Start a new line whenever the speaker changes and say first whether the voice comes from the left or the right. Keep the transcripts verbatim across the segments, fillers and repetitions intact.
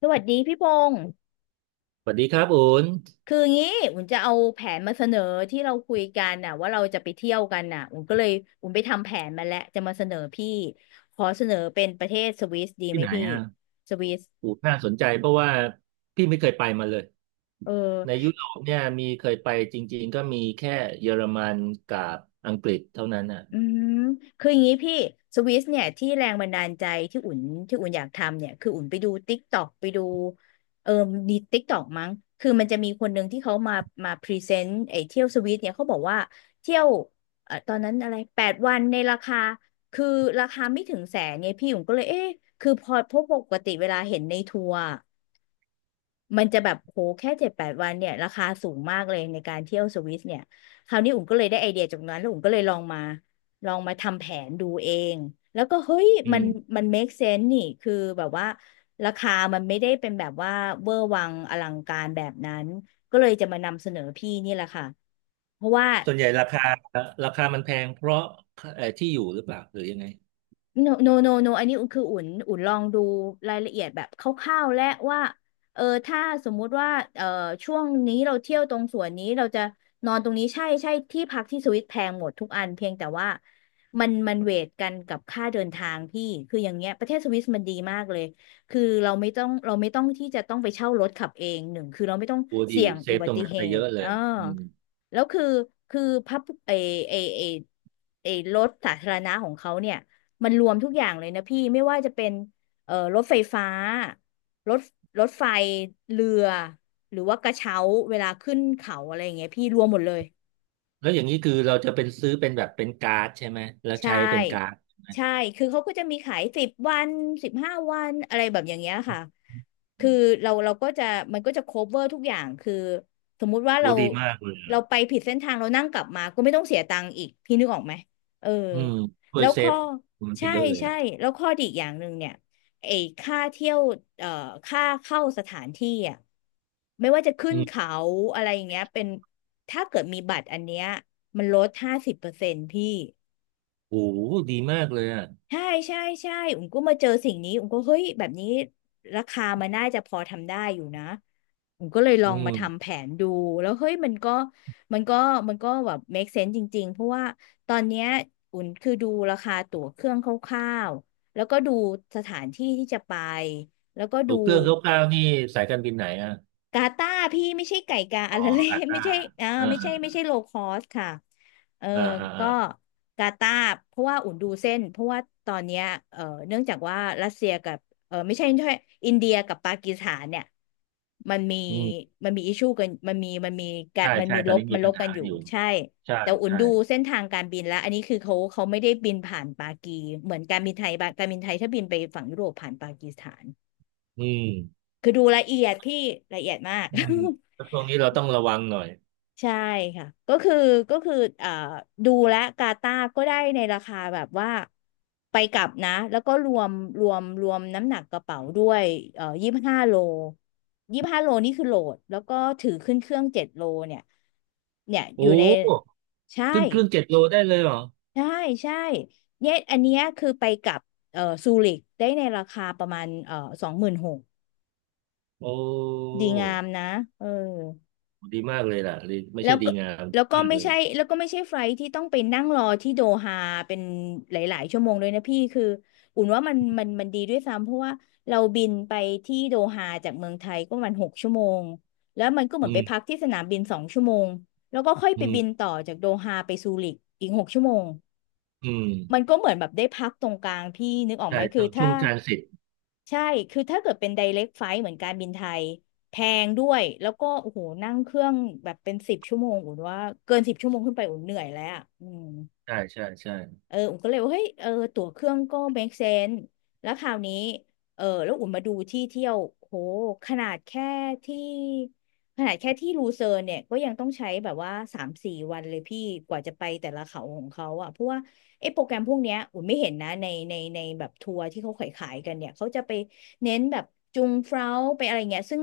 left: สวัสดีพี่พงศ์
right: สวัสดีครับอูน
left: คืองี้อุ่นจะเอาแผนมาเสนอที่เราคุยกันน่ะว่าเราจะไปเที่ยวกันน่ะอุ่นก็เลยอุ่นไปทำแผนมาแล้วจะมาเสนอพี่ขอเสนอเป็นประเทศสวิสดีไห
right: ที่
left: ม
right: ไหน
left: พี่
right: อ่ะ
left: สวิส
right: อูนน่าสนใจเพราะว่าพี่ไม่เคยไปมาเลย
left: เออ
right: ในยุโรปเนี่ยมีเคยไปจริงๆก็มีแค่เยอรมันกับอังกฤษเท่านั้นอ่ะ
left: อืมคืออย่างนี้พี่สวิสเนี่ยที่แรงบันดาลใจที่อุ่นที่อุ่นอยากทำเนี่ยคืออุ่นไปดูติ๊กตอกไปดูเออดีติ๊กตอกมั้งคือมันจะมีคนหนึ่งที่เขามามาพรีเซนต์ไอ้เที่ยวสวิสเนี่ยเขาบอกว่าเที่ยวเอ่อตอนนั้นอะไรแปดวันในราคาคือราคาไม่ถึงแสนเนี่ยพี่อุ่นก็เลยเอ๊ะคือพอเพราะปกติเวลาเห็นในทัวร์ มันจะแบบโหแค่เจ็ดแปดวันเนี่ยราคาสูงมากเลยในการเที่ยวสวิสเนี่ยคราวนี้อุ่มก็เลยได้ไอเดียจากนั้นแล้วอุ่มก็เลยลองมาลองมาทำแผนดูเองแล้วก็เฮ้ย
right: อื
left: มัน
right: ม
left: มัน make sense นี่คือแบบว่าราคามันไม่ได้เป็นแบบว่าเวอร์วังอลังการแบบนั้นก็เลยจะมานำเสนอพี่นี่แหละค่ะเพราะว่า
right: ส่วนใหญ่ราคาราคามันแพงเพราะเอ่อที่อยู่หรือเปล่าหรือยังไง
left: no no no no อันนี้คืออุ่นอุ่นลองดูรายละเอียดแบบคร่าวๆและว่าเออถ้าสมมุติว่าเออช่วงนี้เราเที่ยวตรงส่วนนี้เราจะนอนตรงนี้ใช่ใช่ที่พักที่สวิตแพงหมดทุกอันเพียงแต่ว่ามันมันเวทกันกับค่าเดินทางพี่คืออย่างเงี้ยประเทศสวิสมันดีมากเลยคือเราไม่ต้องเราไม่ต้องที่จะต้องไปเช่ารถขับเองหนึ่งคือเราไม่ต้อง
right: โอ้ดี
left: เสี่ยง
right: เซ
left: อุ
right: ฟ
left: บั
right: ตรง
left: ติ
right: นั้น
left: เห
right: ไปเย
left: ตุ
right: อะเล
left: อ่า
right: ยอืม
left: แล้วคือคือพับเอเอเอเอรถสาธารณะของเขาเนี่ย มันรวมทุกอย่างเลยนะพี่ไม่ว่าจะเป็นเอ่อรถไฟฟ้ารถรถไฟเรือหรือว่ากระเช้าเวลาขึ้นเขาอะไรอย่างเงี้ยพี่รวมหมดเลย
right: แล้วอย่างนี้คือเราจะเป็นซื้อเป็นแบบเป็นการ์ดใช่ไหมแล้ว
left: ใช่
right: ใช้เป็นการ์ด
left: ใช่ คือเขาก็จะมีขายสิบวันสิบห้าวัน อะไรแบบอย่างเงี้ยค่ะ
right: อื
left: คือ
right: ม
left: เราเราก็จะมันก็จะ คัฟเวอร์ ทุกอย่าง คือสมมุติว่า
right: โอ้
left: เรา
right: ดีมากเลย
left: เรา
right: อะ
left: ไปผิดเส้นทางเรานั่งกลับมาก็ไม่ต้องเสียตังค์อีก พี่นึกออกไหม เออ
right: อืมช่ว
left: แล้
right: ย
left: ว
right: เซ
left: ข้อ
right: ฟมันไป
left: ใช่
right: เยอะเลย
left: ใช่
right: อ่ะ
left: แล้วข้อดีอีกอย่างหนึ่งเนี่ยไอ้ค่าเที่ยวเอ่อค่าเข้าสถานที่อ่ะไม่ว่าจะขึ้
right: อื
left: น
right: ม
left: เขาอะไรอย่างเงี้ยเป็นถ้าเกิดมีบัตรอันเนี้ยมันลดห้าสิบเปอร์เซ็นต์พี่
right: โอ้ดีมากเลยอ่ะ
left: ใช่ใช่ใช่อุ๋มก็มาเจอสิ่งนี้อุ๋มก็เฮ้ยแบบนี้ราคามันน่าจะพอทำได้อยู่นะอุ๋มก็เลยลอ
right: อื
left: งมาทำ
right: ม
left: แผนดู แล้วเฮ้ยมันก็มันก็มันก็แบบ make sense จริงๆ เพราะว่าตอนเนี้ยอุ๋มคือดูราคาตั๋วเครื่องคร่าวๆแล้วก็ดูสถานที่ที่จะไป แล้วก็
right: ถู
left: ดู
right: กเครื่องคร่าวๆนี่สายการบินไหนอ่ะ
left: กาตาร์พี่ไม่ใช่ไก่กา
right: อ๋
left: อะ
right: อ
left: ไรเลย
right: อา ต้า
left: ไม่ใช่อ่า
right: เออ
left: ไม่
right: เอ
left: ใช่ไม่
right: อ
left: ใช่โลคอสค่ะเออ
right: เออเออเอ
left: ก็
right: อ
left: กาตาร์เพราะว่าอุ่นดูเส้นเพราะว่าตอนเนี้ยเออเนื่องจากว่ารัสเซียกับเออไม่ใช่ใช่อินเดียกับปากีสถานเนี่ยมันมี
right: อืม
left: มันมีอิชชูกันมันมีมันมีการ
right: ใช่
left: มัน
right: ใช่
left: มี
right: ต
left: ล
right: อน
left: บ
right: นี้
left: มั
right: มี
left: นล
right: ปัญ
left: บกั
right: หา
left: นอยู่
right: อยู่
left: ใช่
right: ใช่
left: แต่อุ่น
right: ใช่
left: ดูเส้นทางการบินแล้วอันนี้คือเขาเขาไม่ได้บินผ่านปากีเหมือนการบินไทยบางการบินไทยถ้าบินไปฝั่งยุโรปผ่านปากีสถาน
right: อืม
left: คือดูละเอียดพี่ละเอียดมาก
right: อืม แล้วช่วงนี้เราต้องระวังหน่อย
left: ใช่ค่ะก็คือก็คือเอ่อดูและกาตาร์ก็ได้ในราคาแบบว่าไปกลับนะแล้วก็รวมรวมรวมน้ำหนักกระเป๋าด้วยเอ่อยี่สิบห้าโลยี่สิบห้าโลนี่คือโหลดแล้วก็ถือขึ้นเครื่องเจ็ดโลเนี่ยเนี่ยอ
right: โอ้
left: ยู่ในใช่
right: ขึ้นเครื่องเจ็ดโลได้เลยเหรอ
left: ใช่ใช่เนี่ยอันเนี้ยคือไปกลับเอ่อซูริกได้ในราคาประมาณเอ่อสองหมื่นหก
right: โอ้
left: ดีงามนะเออ
right: ดีมากเลยล่ะดีไม่
left: แล้
right: ใช่
left: ว
right: ดี
left: ก็
right: งามดี
left: แล้วก็
right: มาก
left: ไม่
right: เลย
left: ใช่แล้วก็ไม่ใช่ไฟลท์ที่ต้องไปนั่งรอที่โดฮาเป็นหลายๆชั่วโมงเลยนะพี่คืออุ่นว่ามันมันมันดีด้วยซ้ำเพราะว่าเราบินไปที่โดฮาจากเมืองไทยก็ประมันหกชั่วโมงแล้วมันก็เหมื
right: อื
left: อนไปพัก
right: ม
left: ที่สนามบินสองชั่วโมงแล้วก็ค่อย
right: อื
left: ไป
right: ม
left: บินต่อจากโดฮาไปซูริกอีกหกชั่วโมง
right: อืม
left: มันก็เหมือนแบบได้พักตรงกลางพี่นึกออกไห
right: ใช่
left: มคือ
right: ต้องช่
left: ถ้า
right: วงทรานสิต
left: ใช่คือถ้าเกิดเป็น ไดเร็ค ไฟลท์ เหมือนการบินไทยแพงด้วย แล้วก็โอ้โหนั่งเครื่องแบบเป็นสิบชั่วโมงอุ่นว่าเกินสิบชั่วโมงขึ้นไปอุ่นเหนื่อยแล้วอะอืม
right: ใช่ใช่ใช่
left: เอออุ่มก็เลยว่าเฮ้ยเออตั๋วเครื่องก็ make sense แล้วคราวนี้เออแล้วอุ่มมาดูที่เที่ยวโหขนาดแค่ที่ขนาดแค่ที่ลูเซิร์นเนี่ยก็ยังต้องใช้แบบว่าสามสี่วันเลยพี่กว่าจะไปแต่ละเขาของเขาอ่ะเพราะว่าไอ้โปรแกรมพวกเนี้ยอุ่มไม่เห็นนะในในในแบบทัวร์ที่เขาขายขายกันเนี่ยเขาจะไปเน้นแบบจุงเฟลาไปอะไรเงี้ยซึ่ง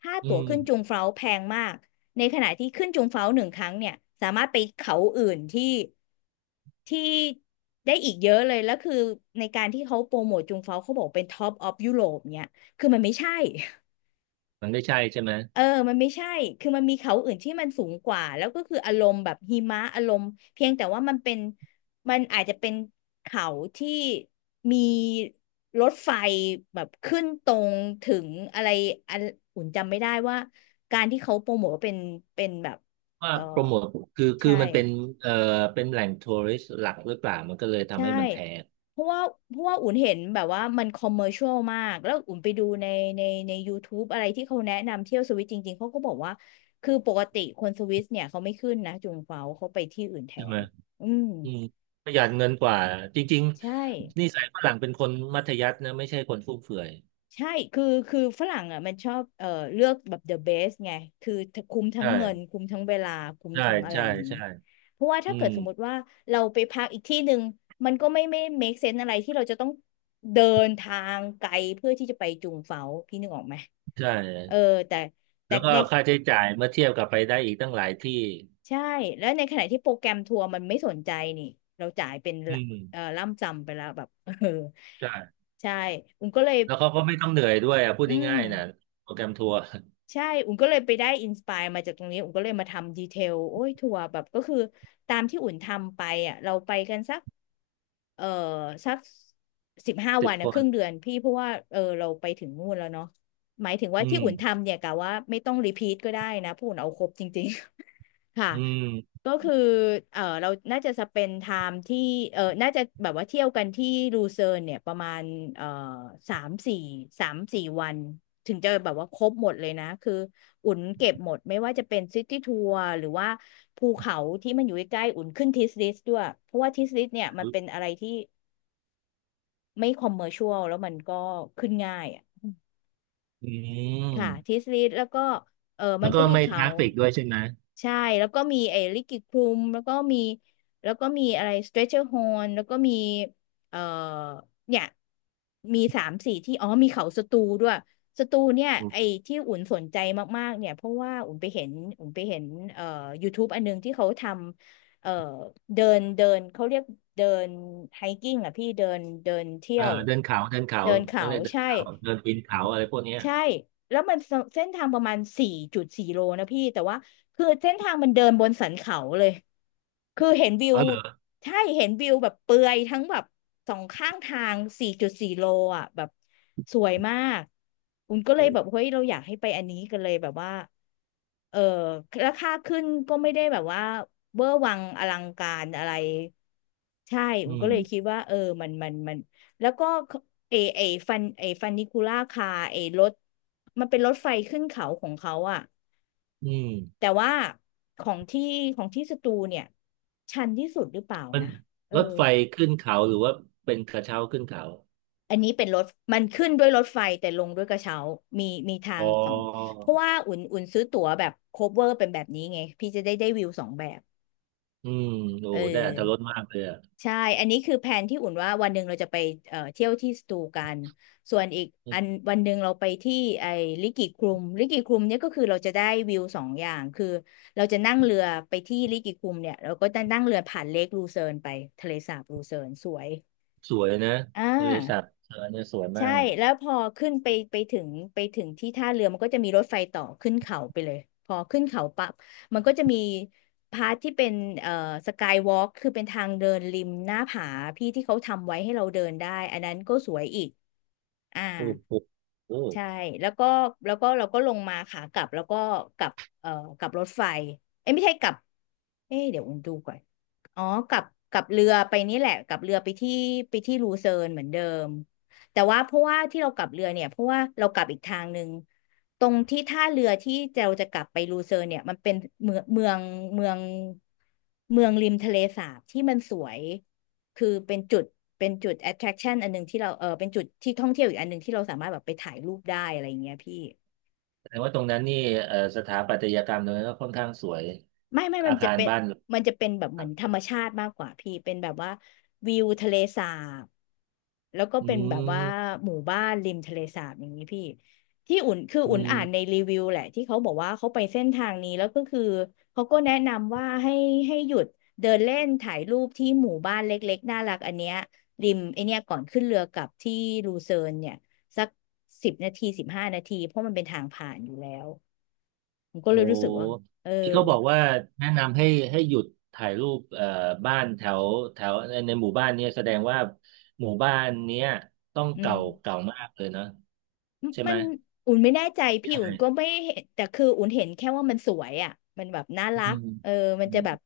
left: ค่า
right: อื
left: ตั๋ว
right: ม
left: ขึ้นจุงเฟลาแพงมาก ในขณะที่ขึ้นจุงเฟ้าหนึ่งครั้งเนี่ยสามารถไปเขาอื่นที่ที่ได้อีกเยอะเลยแล้วคือในการที่เขาโปรโมทจุงเฟ้าเขาบอกเป็นท็อปออฟยุโรปเนี่ยคือมันไม่ใช่
right: มันไม่ใช่ใช่ไหม
left: เออ มันไม่ใช่ คือมันมีเขาอื่นที่มันสูงกว่า แล้วก็คืออารมณ์แบบหิมะอารมณ์เพียงแต่ว่ามันเป็น มันอาจจะเป็นเขาที่มีรถไฟแบบขึ้นตรงถึงอะไรอันอุ่นจำไม่ได้ว่าการที่เขาโปรโมทว่าเป็นเป็นแบบ
right: ว่า
left: เออ
right: โปรโมทคือคือ
left: ใช่
right: มันเป็นเอ่อเป็นแหล่งทัวริสต์หลักหรือเปล่ามันก็เลยทำ
left: ใช่
right: ให้มันแพง
left: เพราะว่าเพราะว่าอุ่นเห็นแบบว่ามันคอมเมอร์ช l ลมาก แล้วอุ่นไปดูในในใน YouTube อะไรที่เขาแนะนำเที่ยวสวิตจริงๆ เขาก็บอกว่า คือปกติคนสวิสเนี่ยเขาไม่ขึ้นนะจุงเฟาเขาไปที่อื่นแท
right: ใช่ไหม
left: นอืม
right: อืมประหยัดเงินกว่าจริง
left: ใช่
right: ๆนิสัยฝรั่งเป็นคนมัธยัสถ์นะไม่ใช่คนฟุ่มเฟือย
left: ใช่คือคือฝรั่งอ่ะมันชอบเอ่อเลือกแบบ the best ไง คือคุ้มทั้ง
right: ใช่
left: เงิน คุ้มทั้งเวลา คุ้ม
right: ใช่
left: ทั้งอะไร
right: ใช่
left: อย่างนี้
right: ใช่
left: เพราะว่า
right: อื
left: ถ้าเกิ
right: ม
left: ดสมมติว่าเราไปพักอีกที่หนึ่งมันก็ไม่ไม่ make sense อะไรที่เราจะต้องเดินทางไกลเพื่อที่จะไปจุงเฝาพี่นึกออกไหม
right: ใช่
left: เออ แต่แต่
right: แล้วก็
left: ใน
right: ค่าใช้จ่ายเมื่อเทียบกับไปได้อีกตั้งหลายที่
left: ใช่ แล้วในขณะที่โปรแกรมทัวร์มันไม่สนใจนี่เราจ่ายเป็น
right: อื
left: ละเอ่อ
right: ม
left: ล่ำจำไปแล้วแบบ เออ
right: ใช่
left: ใช่อุ้มก็เลย
right: แล้วเขาก็ไม่ต้องเหนื่อยด้วยอ่ะพูด
left: อืม
right: ง่ายๆนะโปรแกรมทัวร์
left: ใช่ อุ่นก็เลยไปได้อินสปายมาจากตรงนี้ อุ่นก็เลยมาทำดีเทลโอ้ยทัวร์แบบก็คือตามที่อุ่นทำไปอ่ะเราไปกันสักเออสักสิบห้า
right: สิ
left: วั
right: บ
left: น
right: ค
left: นะค
right: น
left: รึ่งเดือนพี่เพราะว่าเออเราไปถึงนู่นแล้วเนาะหมายถึงว่า
right: อื
left: ที่อุ่น
right: ม
left: ทำเนี่ยกะว่าไม่ต้องรีพีทก็ได้นะเพราะอุ่นเอาครบจริง ค่ะ
right: อืม
left: ก็คือเออเราน่าจะสเปนไทม์ที่เออน่าจะแบบว่าเที่ยวกันที่ลูเซิร์นเนี่ยประมาณเออสามสี่สามสี่วันถึงจะแบบว่าครบหมดเลยนะคืออุ่นเก็บหมดไม่ว่าจะเป็นซิตี้ทัวร์หรือว่าภูเขาที่มันอยู่ใกล้ๆอุ่นขึ้นทิสลิสด้วยเพราะว่าทิสลิสเนี่ยมันเป็นอะไรที่ไม่คอมเมอร์ชวลแล้วมันก็ขึ้นง่ายอ่ะ
right: อื
left: ค่ะทิ
right: ม
left: สลิสแล้วก็เออมั
right: แล้
left: น
right: วก็
left: ก็มี
right: ไม่ท
left: เขา
right: ราฟิกด้วยใช่ไหม
left: ใช่แล้วก็มีไอ้ลิกิคลุมแล้วก็มีแล้วก็มีอะไรสเตร c เชอร์ฮอนแล้วก็มีเอ่อเนี่ยมีสามสี่ที่อ๋อมีเขาสตูด้วยสตูเนี่ยไอ้ที่อุ่นสนใจมากๆเนี่ยเพราะว่าอุ่นไปเห็นอุ่นไปเห็นเอ่อ YouTube อันนึงที่เขาทำเอ่อเดินเดินเขาเรียกเดินไฮกิ้งอ่ะพี่เดินเดินเที่
right: เอ
left: ย
right: อ
left: ว
right: เดินเขาเดินเขา
left: เดินเขา
right: เขาเรียกเดิน
left: ใช่
right: เขาเดินปีนเขาอะไรพวกเนี้ย
left: ใช่แล้วมันเสเส้นทางประมาณสี่จุดสี่โลนะพี่แต่ว่าคือเส้นทางมันเดินบนสันเขาเลย คือเห็นวิ
right: อ๋
left: ว
right: อเหรอ
left: ใช่เห็นวิวแบบเปลือยทั้งแบบสองข้างทางสี่จุดสี่โลอ่ะแบบสวยมากคุณก็เล
right: โอ
left: ยแบบ
right: ้
left: เฮ้ยเราอยากให้ไปอันนี้กันเลยแบบว่าเออราคาขึ้นก็ไม่ได้แบบว่าเวอร์วังอลังการอะไรใช่ผ
right: อื
left: มก็เลยคิ
right: ม
left: ดว่าเออมันมันมัน แล้วก็เอเอฟันเอฟันนิคูล่าคาเอรถมันเป็นรถไฟขึ้นเขาของเขาอะ
right: อืม
left: แต่ว่าของที่ของที่สตูเนี่ยชันที่สุดหรือเปล่า
right: มัน
left: นะเออ
right: รถไฟขึ้นเขาหรือว่าเป็นกระเช้าขึ้นเขา
left: อันนี้เป็นรถมันขึ้นด้วยรถไฟแต่ลงด้วยกระเช้ามีมีทา
right: อ๋อ
left: งสองเพราะว่าอุ่นอุ่นซื้อตั๋วแบบโคเวอร์เป็นแบบนี้ไงพี่จะได้ได้วิวสองแบบ
right: อืมโอ้
left: เออ
right: ได้อรรถรสมากเลยอ่ะ
left: ใช่อันนี้คือแผนที่อุ่นว่าวันหนึ่งเราจะไปเอ่อเที่ยวที่สตูกันส่วนอีกอันวันหนึ่งเราไปที่ไอ้ลิกิคลุมลิกิคลุมเนี่ยก็คือเราจะได้วิวสองอย่างคือเราจะนั่งเรือไปที่ลิกิคลุมเนี่ยเราก็จะนั่งเรือผ่านเลคลูเซิร์นไปทะเลสาบลูเซิร์นสวย
right: สวยนะ
left: อ่
right: บะิษัท
left: า
right: เออเนี่ยสวยมา
left: ใช่
right: กเลย
left: แล้วพอขึ้นไปไปถึงไปถึงที่ท่าเรือมันก็จะมีรถไฟต่อขึ้นเขาไปเลยพอขึ้นเขาปั๊บมันก็จะมีพาร์ทที่เป็นเอ่อสกายวอล์กคือเป็นทางเดินริมหน้าผาพี่ที่เขาทำไว้ให้เราเดินได้อันนั้นก็สวยอีกอ่า
right: โอ้โหโอ้
left: ใช่แล้วก็แล้วก็เราก็ลงมาขากลับแล้วก็กลับเอ่อกลับรถไฟเอ้ยไม่ใช่กลับเอ้ยเดี๋ยวอุ่นดูก่อนอ๋อกลับกลับเรือไปนี่แหละกลับเรือไปที่ไปที่ลูเซิร์นเหมือนเดิมแต่ว่าเพราะว่าที่เรากลับเรือเนี่ยเพราะว่าเรากลับอีกทางหนึ่งตรงที่ท่าเรือที่เราจะกลับไปลูเซิร์นเนี่ยมันเป็นเมืองเมืองเมืองเมืองริมทะเลสาบที่มันสวย คือเป็นจุดเป็นจุด attraction อันหนึ่งที่เราเออเป็นจุดที่ท่องเที่ยวอีกอันหนึ่งที่เราสามารถแบบไปถ่ายรูปได้อะไรอย่างเงี้ยพี่
right: แสดงว่าตรงนั้นนี่เอ่อสถาปัตยกรรมตรงนั้นก็ค่อนข้างสวย
left: ไม่ไม่มั
right: อา
left: นจะ
right: คาร
left: เป็น
right: บ้าน
left: มันจะเป็นแบบเหมือนธรรมชาติมากกว่าพี่เป็นแบบว่าวิวทะเลสาบแล้วก็
right: อื
left: เป็นแบบว่า
right: ม
left: หมู่บ้านริมทะเลสาบอย่างนี้พี่ที่อุ่นคือ
right: อื
left: อุ่นอ่านใน
right: ม
left: รีวิวแหละที่เขาบอกว่าเขาไปเส้นทางนี้แล้วก็คือเขาก็แนะนำว่าให้ให้หยุดเดินเล่นถ่ายรูปที่หมู่บ้านเล็กๆน่ารักอันเนี้ยริมไอเนี้ยก่อนขึ้นเรือกลับที่ลูเซิร์นเนี่ยสักสิบนาทีสิบห้านาทีเพราะมันเป็นทางผ่านอยู่แล้วผมก็
right: โอ
left: เลยรู้สึกว่า
right: ้
left: เออ
right: พี่ก็บอกว่าแนะนำให้ให้หยุดถ่ายรูปเอ่อบ้านแถวแถวในในหมู่บ้านเนี่ยแสดงว่าหมู่บ้านเนี้ยต้อง
left: อืม
right: เก่าเก่ามากเลยเนาะใช่
left: มั
right: ไหม
left: นอุ่นไม่แน่ใจ
right: ใ
left: พี่อุ่นก็
right: ช่
left: ไม่เห็นแต่คืออุ่นเห็นแค่ว่ามันสวยอ่ะมันแบบน่า
right: อื
left: รัก
right: ม
left: เออมัน
right: อื
left: จะแบบ
right: ม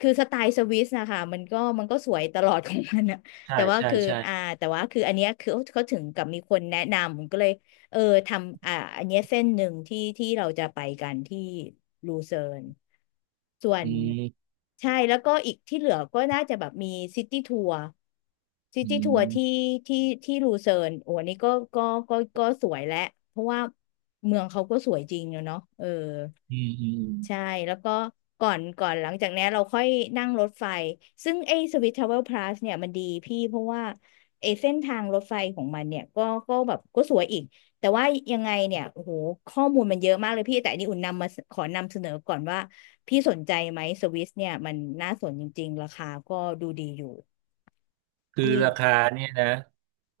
left: คือสไตล์สวิสนะคะมันก็มันก็สวยตลอดของมันอะ
right: ใช่
left: แต่ว่า
right: ใช่
left: คือ
right: ใช่
left: อ่าแต่ว่าคืออันเนี้ยคือเขาถึงกับมีคนแนะนำผมก็เลย เออทำอ่าอันเนี้ยเส้นหนึ่งที่ที่เราจะไปกันที่ลูเซิร์นส่ว
right: อื
left: น
right: ม
left: ใช่แล้วก็อีกที่เหลือก็น่าจะแบบมีซิตี้ทัวร์ซิ
right: อื
left: ตี้ทัวร์ที่
right: ม
left: ที่ที่ลูเซิร์นโอ้อันนี้ก็ก็ก็ก็สวยและเพราะว่าเมืองเขาก็สวยจริงอะเนาะเออ
right: อืมอืม
left: ใช่แล้วก็ก่อนก่อนหลังจากนี้นเราค่อยนั่งรถไฟซึ่งไอ้สวิสทราเวลพลัสเนี่ยมันดีพี่เพราะว่าไอ้เส้นทางรถไฟของมันเนี่ยก็ก็แบบก็สวยอีกแต่ว่ายังไงเนี่ยโอ้โหข้อมูลมันเยอะมากเลยพี่แต่อันนี้อุ่นนำมาขอนำเสนอก่อนว่าพี่สนใจไหมสวิสเนี่ยมันน่าสนจริงๆราคาก็ดูดีอยู่
right: คือ
left: พี่
right: ราคาเนี่ยนะ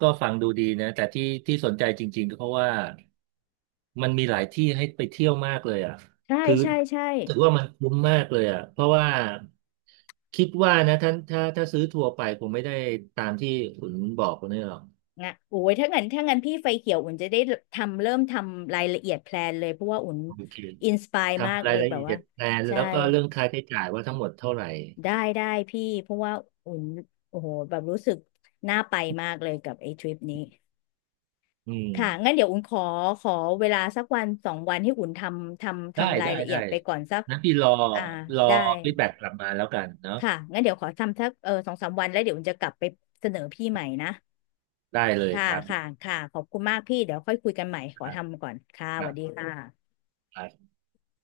right: ก็ฟังดูดีนะแต่ที่ที่สนใจจริงๆก็เพราะว่ามันมีหลายที่ให้ไปเที่ยวมากเลยอ่ะ
left: ใช่
right: คือ
left: ใช่ใช่
right: รู้สึกว่ามันคุ้มมากเลยอ่ะเพราะว่าคิดว่านะท่านถ้าถ้าซื้อทัวร์ไปคงไม่ได้ตามที่คุณบอกคนนี้หรอก
left: อ่ะโอ้ยถ้างั้นถ้างั้นพี่ไฟเขียวอุ่นจะได้ทำเริ่มทำรายละเอียดแพลนเลยเพราะว่าอุ่น
right: โอเค
left: อินสปายมาก
right: ทำรา
left: เล
right: ย
left: ย
right: ละ
left: แบบ
right: เอี
left: ว่า
right: ยดแพลน
left: ใช่
right: แล้วก็เรื่องค่าใช้จ่ายว่าทั้งหมดเท่าไหร่
left: ได้ได้พี่เพราะว่าอุ่นโอ้โหแบบรู้สึกน่าไปมากเลยกับไอ้ทริปนี้
right: อืม
left: ค่ะงั้นเดี๋ยวอุ่นขอขอเวลาสักวันสองวันให้อุ่นทำทำ
right: ได้
left: ทำราย
right: ได้
left: ละเอี
right: ได้
left: ยดไปก่อนสัก
right: นั้นพี่รอ
left: อ่า
right: รอ
left: ได้
right: ฟีดแบ็กกลับมาแล้วกันเนาะ
left: ค่ะงั้นเดี๋ยวขอทำสักเออสองสามวันแล้วเดี๋ยวอุ่นจะกลับไปเสนอพี่ใหม่นะ
right: ได้เลย
left: ค่ะ
right: ครับ
left: ค่ะค่ะขอบคุณมากพี่เดี๋ยวค่อยคุยกันใหม่ ข
right: ค
left: อ
right: รับ
left: ทำก่อน ค่ะส
right: ค
left: วัสดีค่ะ
right: รับ